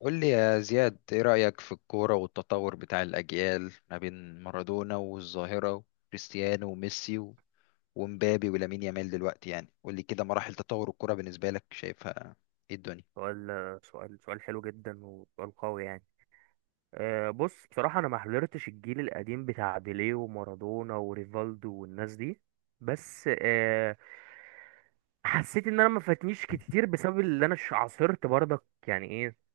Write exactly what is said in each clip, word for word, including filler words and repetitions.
قول لي يا زياد، ايه رأيك في الكورة والتطور بتاع الأجيال ما بين مارادونا والظاهرة وكريستيانو وميسي و- ومبابي ولامين يامال دلوقتي؟ يعني قول لي كده مراحل تطور الكورة بالنسبة لك شايفها ايه الدنيا. سؤال سؤال سؤال حلو جدا، وسؤال قوي يعني. أه بص، بصراحة أنا ما حضرتش الجيل القديم بتاع بيليه ومارادونا وريفالدو والناس دي. بس أه حسيت إن أنا ما فاتنيش كتير بسبب اللي أنا ش- عاصرت، برضك يعني إيه؟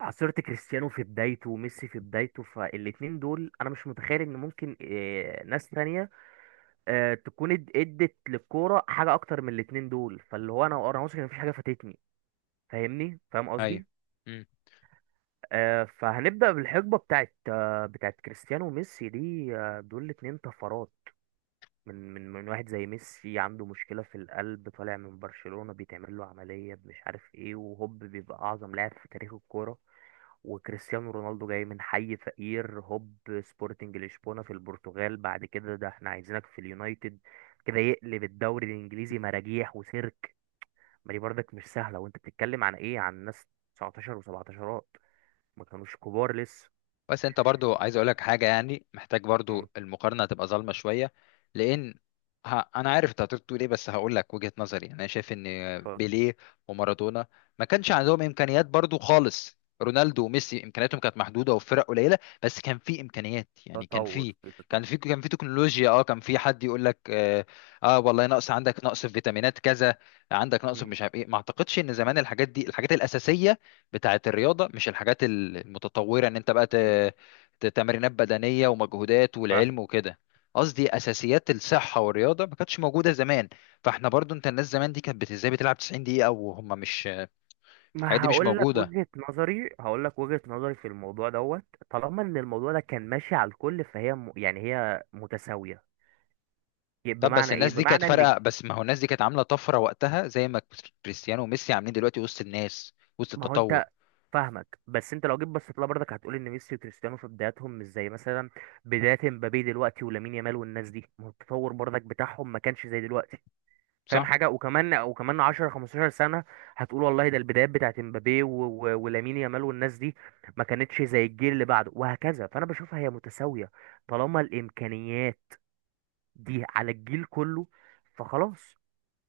عاصرت كريستيانو في بدايته وميسي في بدايته، فالاتنين دول أنا مش متخيل إن ممكن أه ناس تانية أه تكون اد- ادت للكورة حاجة أكتر من الاتنين دول. فاللي هو أنا أنا واثق إن مفيش حاجة فاتتني، فاهمني، فاهم ايوه، قصدي؟ آه، فهنبدأ بالحقبة بتاعت آه، بتاعت كريستيانو وميسي دي. آه، دول الاتنين طفرات. من من من واحد زي ميسي عنده مشكلة في القلب، طالع من برشلونة بيتعمل له عملية مش عارف ايه، وهوب بيبقى أعظم لاعب في تاريخ الكورة. وكريستيانو رونالدو جاي من حي فقير، هوب سبورتنج لشبونة في البرتغال، بعد كده ده احنا عايزينك في اليونايتد، كده يقلب الدوري الإنجليزي مراجيح وسيرك. ما دي برضك مش سهلة، وانت بتتكلم عن ايه؟ عن ناس تسعتاشر و17، ما كانوش كبار لسه. بس انت برضو عايز اقولك حاجه، يعني محتاج برضو المقارنه تبقى ظالمه شويه، لان ه... انا عارف انت هتقول ايه بس هقول لك وجهه نظري. يعني انا شايف ان بيليه ومارادونا ما كانش عندهم امكانيات. برضو خالص رونالدو وميسي امكانياتهم كانت محدوده وفرق قليله، بس كان في امكانيات. يعني كان فتطور في في كان تطور. في كان في تكنولوجيا، اه كان في حد يقول لك اه, آه والله نقص عندك، نقص في فيتامينات كذا، عندك نقص في مم. مش عارف ايه. ما اعتقدش ان زمان الحاجات دي الحاجات الاساسيه بتاعة الرياضة، مش الحاجات المتطورة ان انت بقى مم. ت- ت- تمرينات بدنية ومجهودات فاهم. والعلم وكده. قصدي اساسيات الصحة والرياضة ما كانتش موجودة زمان. فاحنا برضو انت الناس زمان دي كانت بت- ازاي بتلعب تسعين دقيقة وهم مش الحاجات ما دي مش هقول لك موجودة. وجهة نظري هقول لك وجهة نظري في الموضوع دوت. طالما ان الموضوع ده كان ماشي على الكل، فهي م... يعني هي متساوية. ي- طب بس بمعنى ايه؟ الناس دي كانت بمعنى ان ج- فارقة، بس ما هو الناس دي كانت عاملة طفرة وقتها زي ما كريستيانو وميسي عاملين دلوقتي وسط الناس وسط ما هو انت، التطور. فاهمك، بس انت لو جيت بصيت لها برضك هتقول ان ميسي وكريستيانو في بداياتهم مش زي مثلا بداية مبابي دلوقتي ولامين يامال والناس دي، ما هو التطور برضك بتاعهم ما كانش زي دلوقتي. فاهم صح. حاجه؟ وكمان وكمان عشرة خمسة عشر سنه هتقول والله ده البدايات بتاعت امبابي و- و- ولامين يامال والناس دي، ما كانتش زي الجيل اللي بعده وهكذا، فانا بشوفها هي متساويه طالما الامكانيات دي على الجيل كله، فخلاص،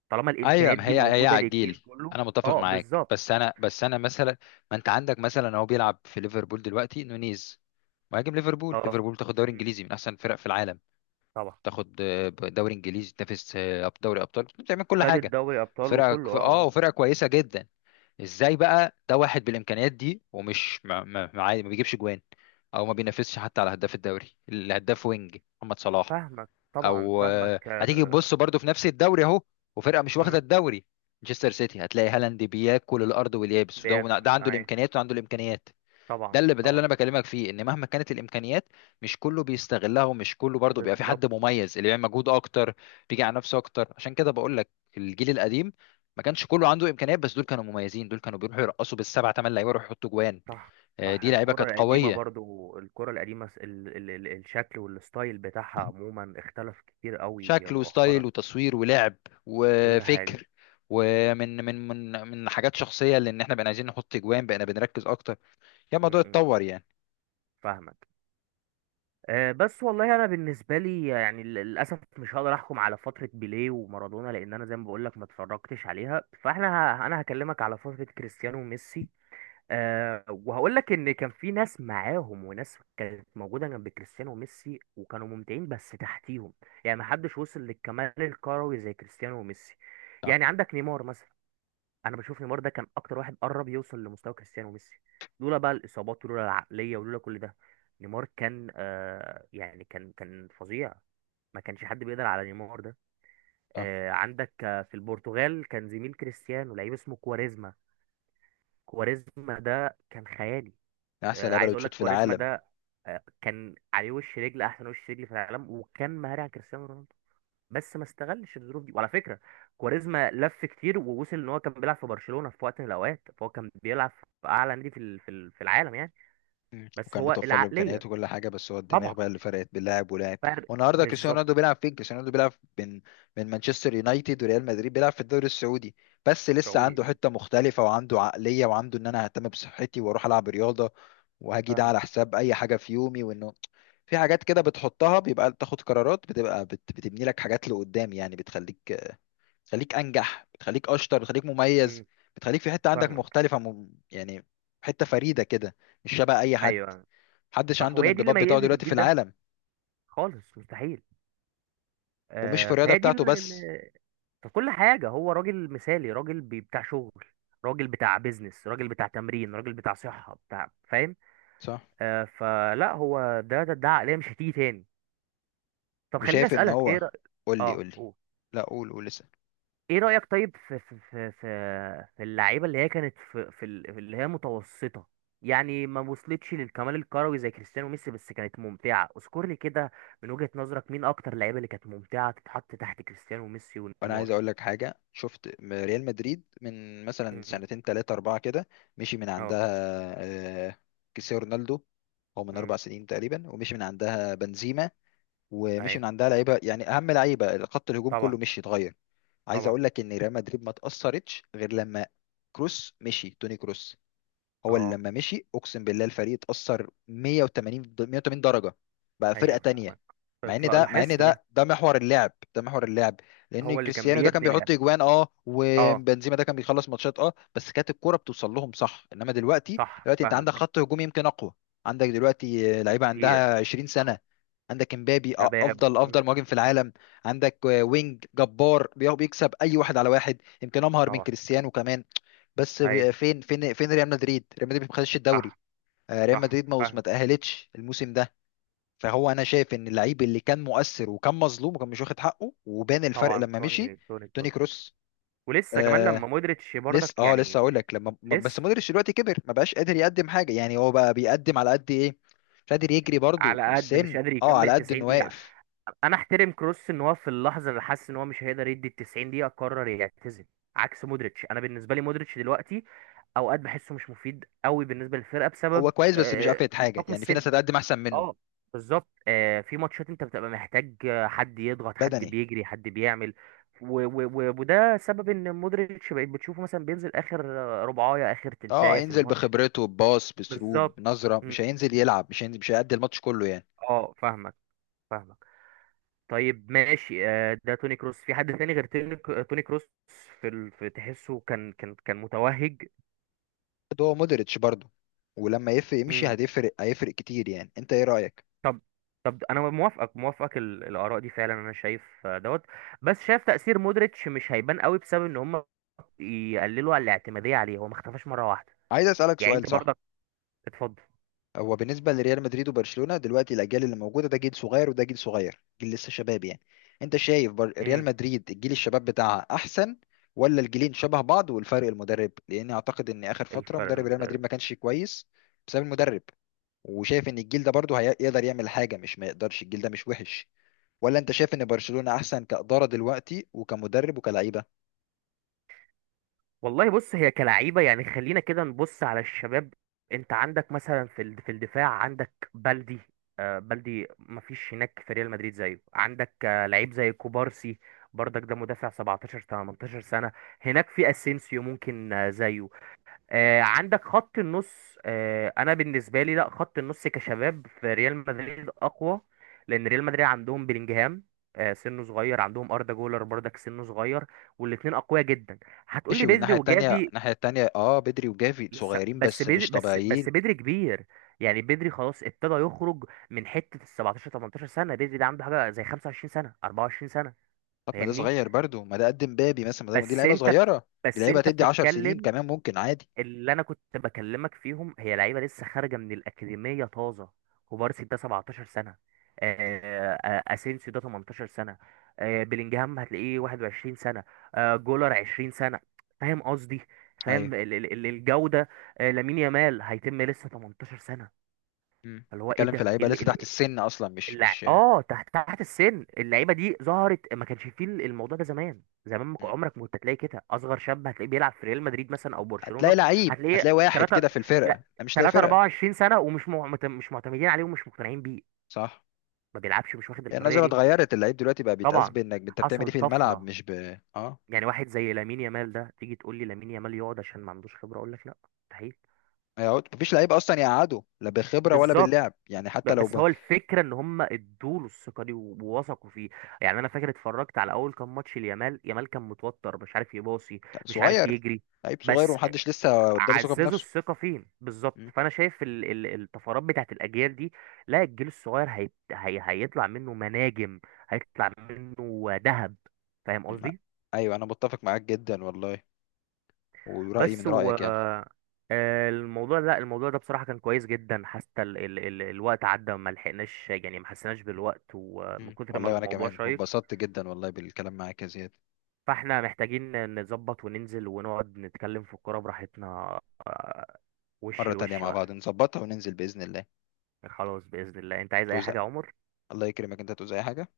طالما ايوه الامكانيات ما دي هي هي موجوده للجيل عجيل. كله. انا متفق اه، معاك، بالظبط. بس انا بس انا مثلا، ما انت عندك مثلا هو بيلعب في ليفربول دلوقتي نونيز، مهاجم ليفربول. اه، ليفربول تاخد دوري م، انجليزي من احسن الفرق في العالم، طبعا. تاخد آه، دوري انجليزي، تنافس آه، أب- دوري ابطال، بتعمل كل خدت حاجه. دوري ابطال وكله. فرقك اه، اه اه. وفرقه كويسه جدا. ازاي بقى ده واحد بالامكانيات دي ومش ما, ما, ما عادي- ما بيجيبش جوان، او ما بينافسش حتى على هداف الدوري، الهداف وينج محمد صلاح. فاهمك، طبعا او آه، فاهمك. هتيجي آه، تبص برضو في نفس الدوري اهو، وفرقه مش واخده م، الدوري، مانشستر سيتي، هتلاقي هالاند بياكل الارض واليابس، وده بياكل ده عنده اي؟ الامكانيات وعنده الامكانيات. ده طبعا، اللي ده اللي طبعا. انا بكلمك فيه، ان مهما كانت الامكانيات مش كله بيستغلها، ومش كله برضو بيبقى في حد بالظبط. مميز. اللي بيعمل مجهود اكتر بيجي على نفسه اكتر، عشان كده بقول لك الجيل القديم ما كانش كله عنده امكانيات، بس دول كانوا مميزين، دول كانوا بيروحوا يرقصوا بالسبع ثمان لعيبه يروحوا يحطوا جوان. صح. آه، صح، دي لعيبه كانت الكرة القديمة، قويه. برضو الكرة القديمة، س- ال ال ال الشكل والستايل بتاعها عموما اختلف كتير قوي شكل وستايل مؤخرا. وتصوير ولعب كل حاجة. وفكر، ومن من من من حاجات شخصيه لان احنا بقينا عايزين نحط اجوان، بقينا بنركز اكتر يا م- الموضوع م- م. اتطور يعني. فاهمك. آه، بس والله انا بالنسبة لي يعني لل- للأسف مش هقدر احكم على فترة بيليه ومارادونا، لان انا زي ما بقولك ما اتفرجتش عليها. فاحنا ه- انا هكلمك على فترة كريستيانو وميسي. أه وهقول لك ان كان في ناس معاهم، وناس كانت موجوده جنب كريستيانو وميسي وكانوا ممتعين بس تحتيهم. يعني ما حدش وصل للكمال الكروي زي كريستيانو وميسي. صح. يعني عندك نيمار مثلا، انا بشوف نيمار ده كان اكتر واحد قرب يوصل لمستوى كريستيانو وميسي، لولا بقى الاصابات ولولا العقليه ولولا كل ده. نيمار كان أه يعني كان كان فظيع، ما كانش حد بيقدر على نيمار ده. صح، أه عندك آه، في البرتغال كان زميل كريستيانو لعيب اسمه كواريزما. كواريزما ده كان خيالي. من احسن آه، لعيبه عايز اللي اقول بتشوط لك في كواريزما العالم. ده آه، كان عليه وش رجل، احسن وش رجل في العالم، وكان مهاري على كريستيانو رونالدو. بس ما استغلش الظروف دي. وعلى فكره، كواريزما لف كتير، ووصل ان هو كان بيلعب في برشلونه في وقت من الاوقات، فهو كان بيلعب في اعلى نادي في ال- في ال- في العالم يعني. مم. بس وكان هو متوفر له العقليه، امكانيات وكل حاجه، بس هو الدماغ طبعا بقى اللي فرقت بين لاعب ولاعب. فرق. والنهارده كريستيانو بالظبط. رونالدو بيلعب فين؟ كريستيانو رونالدو بيلعب من من مانشستر يونايتد وريال مدريد بيلعب في الدوري السعودي، بس لسه السعودي. عنده حته مختلفه وعنده عقليه وعنده ان انا ههتم بصحتي واروح العب رياضه وهاجي ده على فاهمك. حساب اي حاجه في يومي. وانه في حاجات كده بتحطها بيبقى تاخد قرارات بتبقى بت... بتبني لك حاجات لقدام. يعني بتخليك بتخليك انجح، بتخليك اشطر، بتخليك مميز، مم، بتخليك في حته عندك فاهمك. مختلفه م... يعني حته فريده كده، مش شبه اي حد. ايوه، محدش صح، عنده وهي دي اللي الانضباط بتاعه ميزت دلوقتي في الجيل ده، العالم، خالص، مستحيل. ومش في آه، الرياضة فهي دي بتاعته بس. في كل حاجة. هو راجل مثالي، راجل بي- بتاع شغل، راجل بتاع بيزنس، راجل بتاع تمرين، راجل بتاع صحة، بتاع، فاهم. صح. آه فلا، هو ده ده, ده عقلية مش هتيجي تاني. طب خليني وشايف ان أسألك، هو، ايه رأيك. قول لي اه، قول لي. قول. لا قول قول لسه. ايه رأيك طيب في في في في, في اللعيبة اللي هي كانت في في ال- في اللي هي متوسطة، يعني ما وصلتش للكمال الكروي زي كريستيانو وميسي بس كانت ممتعة. اذكر لي كده من وجهة نظرك، مين اكتر لعيبة اللي كانت ممتعة تتحط تحت كريستيانو وميسي وانا عايز ونيمار؟ اقول لك حاجة، شفت م- ريال مدريد من مثلا مم. سنتين تلاتة اربعة كده مشي من اه. عندها آه، كريستيانو رونالدو، هو من مم. اربع سنين تقريبا، ومشي من عندها بنزيما، ومشي ايوه. من عندها لعيبه، يعني اهم لعيبه خط الهجوم طبعا، كله مشي اتغير. عايز طبعا. اقول لك ان ريال مدريد ما تاثرتش غير لما كروس مشي، توني كروس هو اللي اه، لما مشي اقسم بالله الفريق اتأثر مية وتمانين د- مية وتمانين درجة، بقى فرقة ايوه، تانية. فاهمك. طيب، مع ان لا- ده مع ان لاحظت ده. ده ده محور اللعب، ده محور اللعب، لان هو اللي كان كريستيانو ده كان بيبني لعب. بيحط اجوان اه، اه، وبنزيما ده كان بيخلص ماتشات اه، بس كانت الكرة بتوصل لهم صح. انما دلوقتي، صح، دلوقتي انت عندك فاهمك. خط هجوم يمكن اقوى، عندك دلوقتي آه، لعيبة كتير، عندها عشرين سنة، طبعا. عندك امبابي آه، شباب. افضل مم، افضل مهاجم في العالم، عندك آه، وينج جبار بي- بيكسب اي واحد على واحد يمكن امهر من طبعا. كريستيانو كمان، بس ايوه، ب- فين فين فين ريال مدريد؟ ريال مدريد ما خدش الدوري، صح، آه، ريال صح، مدريد ما ما فاهمك، تأهلتش الموسم ده. فهو انا شايف ان اللعيب اللي كان مؤثر وكان مظلوم وكان مش واخد حقه وبان الفرق طبعا. لما مشي توني توني توني كروس. كروس. ولسه كمان آه لما مودريتش لسه برضك اه لسه يعني، اقول لك لما ما- بس لسه، مودريتش دلوقتي كبر، ما بقاش قادر يقدم حاجه، يعني هو بقى بيقدم على قد ايه، مش قادر يجري برضه، على قد مش السن قادر اه، على يكمل قد تسعين انه دقيقة. واقف. انا احترم كروس ان هو في اللحظة اللي حس ان هو مش هيقدر يدي ال تسعين دقيقة قرر يعتزل، عكس مودريتش. انا بالنسبة لي مودريتش دلوقتي اوقات بحسه مش مفيد قوي بالنسبه للفرقه هو بسبب كويس بس مش آه، قافلة حاجه، الحكم يعني في السني. ناس هتقدم احسن منه. اه، بالظبط. آه في ماتشات انت بتبقى محتاج آه، حد يضغط، حد بدني. بيجري، حد بيعمل. و و و وده سبب ان مودريتش بقيت بتشوفه مثلا بينزل اخر آه، ربعايه، اخر اه تلتايه في هينزل الماتش. بخبرته، بباص، بسروب، بالظبط. بنظره، مش مم. هينزل يلعب، مش هينزل، مش هيأدي الماتش كله يعني. اه، فاهمك، فاهمك. طيب ماشي، آه ده توني كروس. في حد تاني غير توني؟ توني كروس في, ال... في تحسه كان كان كان متوهج. ده هو مودريتش برضه، ولما يفرق يمشي مم. هتفرق، هيفرق كتير يعني، انت ايه رأيك؟ طب طب انا موافقك موافقك ال- الاراء دي فعلا. انا شايف آه، دوت. بس شايف تأثير مودريتش مش هيبان قوي بسبب ان هم يقللوا على الاعتمادية عليه، هو ما اختفاش مرة واحدة. عايز اسألك يعني انت سؤال، صح. برضك. اتفضل. هو بالنسبة لريال مدريد وبرشلونة دلوقتي، الأجيال اللي موجودة ده جيل صغير وده جيل صغير، جيل لسه شباب يعني. أنت شايف بر... ريال امم مدريد الجيل الشباب بتاعها أحسن، ولا الجيلين شبه بعض والفرق المدرب؟ لأني أعتقد إن آخر فترة الفرق مدرب ريال مدريد المدرب. ما كانش كويس، بسبب المدرب. وشايف إن الجيل ده برضه هيقدر يعمل حاجة مش ما يقدرش، الجيل ده مش وحش، ولا انت شايف ان برشلونة احسن كإدارة دلوقتي وكمدرب وكلعيبة؟ والله بص، هي كلعيبة يعني، خلينا كده نبص على الشباب. انت عندك مثلا في الد- في الدفاع عندك بلدي. آه بلدي ما فيش هناك في ريال مدريد زيه. عندك آه لعيب زي كوبارسي، برضك ده مدافع سبعتاشر تمنتاشر سنة. هناك في اسينسيو ممكن آه زيه. آه، عندك خط النص. آه، انا بالنسبه لي، لا، خط النص كشباب في ريال مدريد اقوى، لان ريال مدريد عندهم بلينجهام، آه، سنه صغير، عندهم اردا جولر برضك، سنه صغير، والاثنين اقوياء جدا. هتقول ماشي، لي بدري والناحية التانية، وجافي. الناحية التانية اه بدري وجافي لسه، صغيرين بس بس بدري، مش بس بس طبيعيين. بدري كبير، يعني بدري خلاص ابتدى يخرج من حته ال سبعتاشر تمنتاشر سنه، بدري ده عنده حاجه زي خمسة وعشرين سنه اربعة وعشرين سنه. طب ما ده فاهمني. صغير برضه، ما ده قد مبابي مثلا، ما ده- دي بس لعيبة انت صغيرة، دي بس لعيبة انت تدي عشر سنين بتتكلم. كمان ممكن عادي. اللي انا كنت بكلمك فيهم هي لعيبه لسه خارجه من الاكاديميه طازه، كوبارسي ده سبعتاشر سنه. مم. آه، آه، آه، اسينسيو ده تمنتاشر سنه. آه، بلينجهام هتلاقيه واحد وعشرين سنه. آه، جولر عشرين سنه. فاهم قصدي؟ فاهم ايوه. ال- ال- ال- الجوده. آه، لامين يامال هيتم لسه تمنتاشر سنه. مم. اللي هو ايه بتتكلم في ده لعيبة لسه تحت ايه؟ السن اصلا، مش الع... مش. اه، تحت تحت السن. اللعيبه دي ظهرت، ما كانش فيه الموضوع ده زمان، زمان ما كان- مم. عمرك ما كنت هتلاقي كده اصغر شاب هتلاقيه بيلعب في ريال مدريد مثلا او برشلونه. هتلاقي لعيب، هتلاقيه هتلاقي واحد تلاتة. كده في الفرقة، لا، انا مش لاقي تلاتة فرقة. اربعة وعشرين سنه، ومش معتم... مش معتمدين عليه ومش مقتنعين بيه. صح. ما بيلعبش، مش واخد هي الحريه النظرة دي. اتغيرت، اللعيب دلوقتي بقى بيتقاس طبعا، بانك انت بتعمل ايه حصل في الملعب، طفره. مش ب اه يعني واحد زي لامين يامال ده، تيجي تقول لي لامين يامال يقعد عشان ما عندوش خبره؟ اقول لك لا، مستحيل. هيقعد. مفيش لعيب اصلا يقعده، لا بخبره ولا بالظبط. باللعب يعني، ب- حتى لو بس ب... هو الفكرة ان هم ادوله الثقة دي و- ووثقوا فيه. يعني انا فاكر اتفرجت على اول كام ماتش ليامال، يامال كان متوتر مش عارف يباصي، كان مش عارف صغير، يجري. لعيب صغير بس ومحدش لسه اداله ثقه عززوا بنفسه. الثقة فين بالظبط، مم. فانا شايف ال- ال- الطفرات بتاعت الاجيال دي. لا، الجيل الصغير هيت- هي هيطلع منه مناجم، هيطلع منه ذهب. فاهم مم. قصدي؟ ايوه انا متفق معاك جدا والله، ورايي بس من و رايك يعني. آه، الموضوع، لا الموضوع ده بصراحة كان كويس جدا، حتى ال... ال... ال... الوقت عدى وما لحقناش، يعني ما حسيناش بالوقت ومن مم. كتر ما والله وانا الموضوع كمان شيق. واتبسطت جدا والله بالكلام معاك يا زياد. فاحنا محتاجين نظبط وننزل ونقعد نتكلم في الكورة براحتنا. آه، وش مره تانية لوش مع بقى. بعض نظبطها وننزل باذن الله. خلاص بإذن الله. انت عايز اي توزع، حاجة يا عمر؟ الله يكرمك انت، توزع أي حاجه.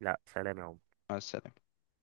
لا، سلام يا عمر. مع السلامه.